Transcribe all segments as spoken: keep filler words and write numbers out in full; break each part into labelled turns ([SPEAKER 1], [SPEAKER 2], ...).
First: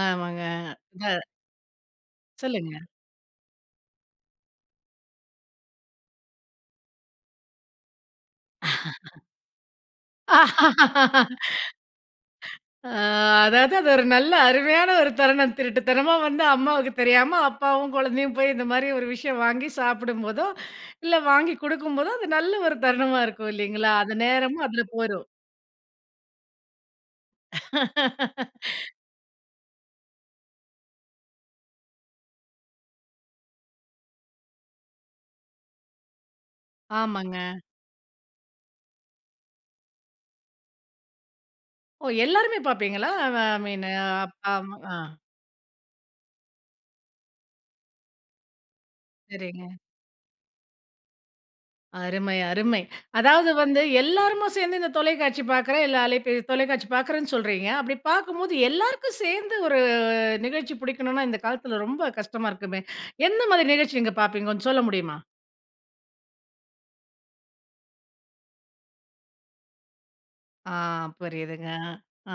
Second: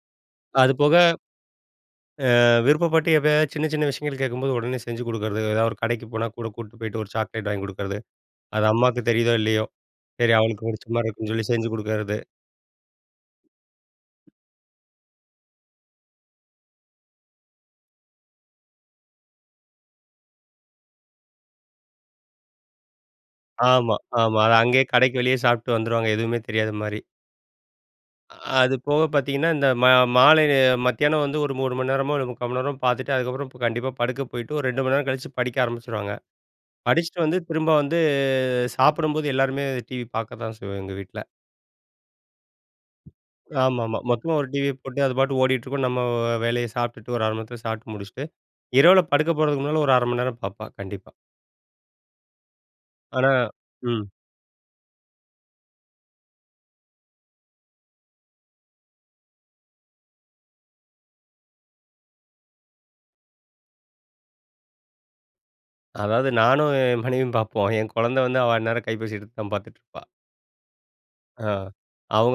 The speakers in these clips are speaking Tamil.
[SPEAKER 1] ஆமாங்க.
[SPEAKER 2] அதுபோக,
[SPEAKER 1] க
[SPEAKER 2] அ
[SPEAKER 1] சொல்லுங்க.
[SPEAKER 2] விருப்பப்பட்டு எப்பயாச்சு சின்ன, சின்ன விஷயங்கள் கேட்கும்போது, உடனே செஞ்சு குடுக்குறது, ஏதாவது ஒரு கடைக்கு போனா கூட கூட்டிட்டு போயிட்டு ஒரு சாக்லேட் வாங்கி குடுக்குறது. அது அம்மாவுக்கு தெரியுதோ, இல்லையோ, சரி அவளுக்கு புடிச்ச மாரி இருக்கும்ன்னு சொல்லி செஞ்சு குடுக்குறது.
[SPEAKER 1] அ அதாவது அது ஒரு நல்ல அருமையான ஒரு தருணம். திருட்டுத்தனமா வந்து அம்மாவுக்கு தெரியாம, அப்பாவும் குழந்தையும் போய் இந்த மாரி ஒரு விஷயம் வாங்கி சாப்பிடும்போதோ, இல்லை வாங்கி குடுக்கும்போதோ, அது நல்ல ஒரு தருணமா இருக்கும் இல்லைங்களா?
[SPEAKER 2] ஆமா,
[SPEAKER 1] அந்த
[SPEAKER 2] ஆமா. அத
[SPEAKER 1] நேரமும்
[SPEAKER 2] அங்கேயே
[SPEAKER 1] அதுல
[SPEAKER 2] கடைக்கு
[SPEAKER 1] போயிரும்.
[SPEAKER 2] வெளியே சாப்பிட்டு வந்துருவாங்க. எதுவுமே தெரியாத மாரி. அ அது போக பார்த்தீங்கன்னா, இந்த மா மாலையில மத்தியானம் வந்து ஒரு மூணு மணி நேரமோ, இல்ல முக்கா மணி நேரமோ பார்த்துட்டு, அதுக்கப்பறம் பு கண்டிப்பா படுக்க போயிட்டு, ஒரு ரெண்டு மணி நேரம் கழிச்சு படிக்க ஆரம்பிச்சிருவாங்க. படிச்சுட்டு வந்து
[SPEAKER 1] ஆமாங்க.
[SPEAKER 2] திரும்ப வந்து, சாப்பிடும்போது எல்லாருமே டிவி பார்க்க தான் செய்வோம் எங்க வீட்ல.
[SPEAKER 1] ஓ! எல்லாருமே பார்ப்பீங்களா? அவ மீனு
[SPEAKER 2] ஆமாமா. மொத்தமா
[SPEAKER 1] அப்
[SPEAKER 2] ஒரு
[SPEAKER 1] அம்
[SPEAKER 2] டிவியை
[SPEAKER 1] அ.
[SPEAKER 2] போட்டு, அது பாட்டு ஓடிட்டுருக்கும். நம்ம வேலையை சாப்பிட்டுட்டு ஒரு அரை மணி நேரத்துல சாப்பிட்டு முடிச்சுட்டு, இரவில படுக்க போறதுக்கு
[SPEAKER 1] சரிங்க.
[SPEAKER 2] முன்னால ஒரு அரை மணி நேரம் பார்ப்பா, கண்டிப்பா.
[SPEAKER 1] அருமை, அருமை.
[SPEAKER 2] ஆனா
[SPEAKER 1] அதாவது வந்து
[SPEAKER 2] ம்.
[SPEAKER 1] எல்லாருமா சேர்ந்து இந்த தொலைக்காட்சி பார்க்கிறேன், இல்ல அலைபே தொலைக்காட்சி பார்க்கிறேன்னு சொல்றீங்க. அப்படி பார்க்கும்போது எல்லாருக்கும் சேர்ந்து ஒரு நிகழ்ச்சி புடிக்கணுன்னா, இந்த காலத்தில ரொம்ப கஷ்டமா இருக்குமே. எந்த மாதிரி நிகழ்ச்சி நீங்க பார்ப்பீங்க, கொஞ்சம் சொல்ல முடியுமா?
[SPEAKER 2] அதாவது நானும், என் மனைவியும் பார்ப்போம். என் கொழந்த வந்து, அவ அந்நேரம் கைப்பேசி எடுத்து தான் பார்த்துட்டுருப்பா.
[SPEAKER 1] ஆ
[SPEAKER 2] ஆ.
[SPEAKER 1] புரியுதுங்க.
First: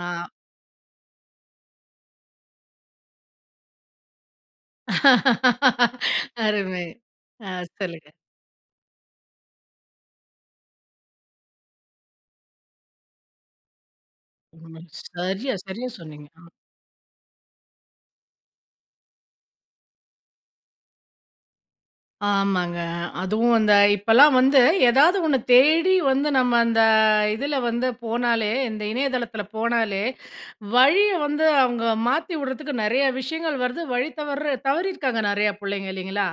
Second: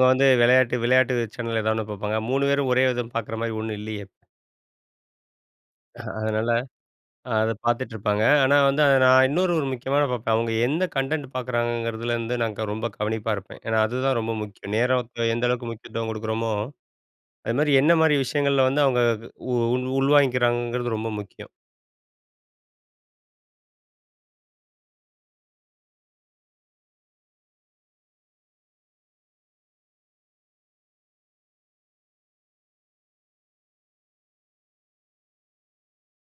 [SPEAKER 1] ஆ.
[SPEAKER 2] வந்து வெளையாட்டு விளையாட்டு சேனல் ஏதாவது ஒண்ணு பார்ப்பாங்க. மூணு பேரும் ஒரே இத பார்க்குற மாரி ஒண்ணும் இல்லையே! அதனால,
[SPEAKER 1] அருமை. ஆ
[SPEAKER 2] அத
[SPEAKER 1] சொல்லுங்க.
[SPEAKER 2] பார்த்துட்டுருப்பாங்க. ஆனா வந்து அத நான் இன்னொரு ஒரு முக்கியமானத பார்ப்பேன். அவங்க எந்த கன்டென்ட் பார்க்குறாங்கங்கிறதுலேருந்து நான் க ரொம்ப கவனிப்பா இருப்பேன். ஏன்னா அதுதான் ரொம்ப முக்கியம்.
[SPEAKER 1] [unintelligible]
[SPEAKER 2] நேரத்த எந்த
[SPEAKER 1] சரியா,
[SPEAKER 2] அளவுக்கு
[SPEAKER 1] சரியா
[SPEAKER 2] முக்கியத்துவம்
[SPEAKER 1] சொன்னீங்க. ஆ.
[SPEAKER 2] குடுக்குறோமோ, அது மாரி என்ன மாரி விஷயங்கள்ல வந்து அவங்க உ உள் உள்வாங்கிக்கிறாங்கங்கிறது ரொம்ப முக்கியம்.
[SPEAKER 1] ஆமாங்க. அதுவும் அந்த இப்பல்லாம் வந்து ஏதாவது ஒண்ண தேடி வந்து நம்ம அந்த இதுல வந்து போனாலே இந்த இணையதளத்துல போனாலே, வழியை வந்து அவங்க மாத்தி வுடுறத்துக்கு நெறைய விஷயங்கள் வருது. வழி தவர்ற தவறியிருக்காங்க நெறையா புள்ளைங்க இல்லைங்களா?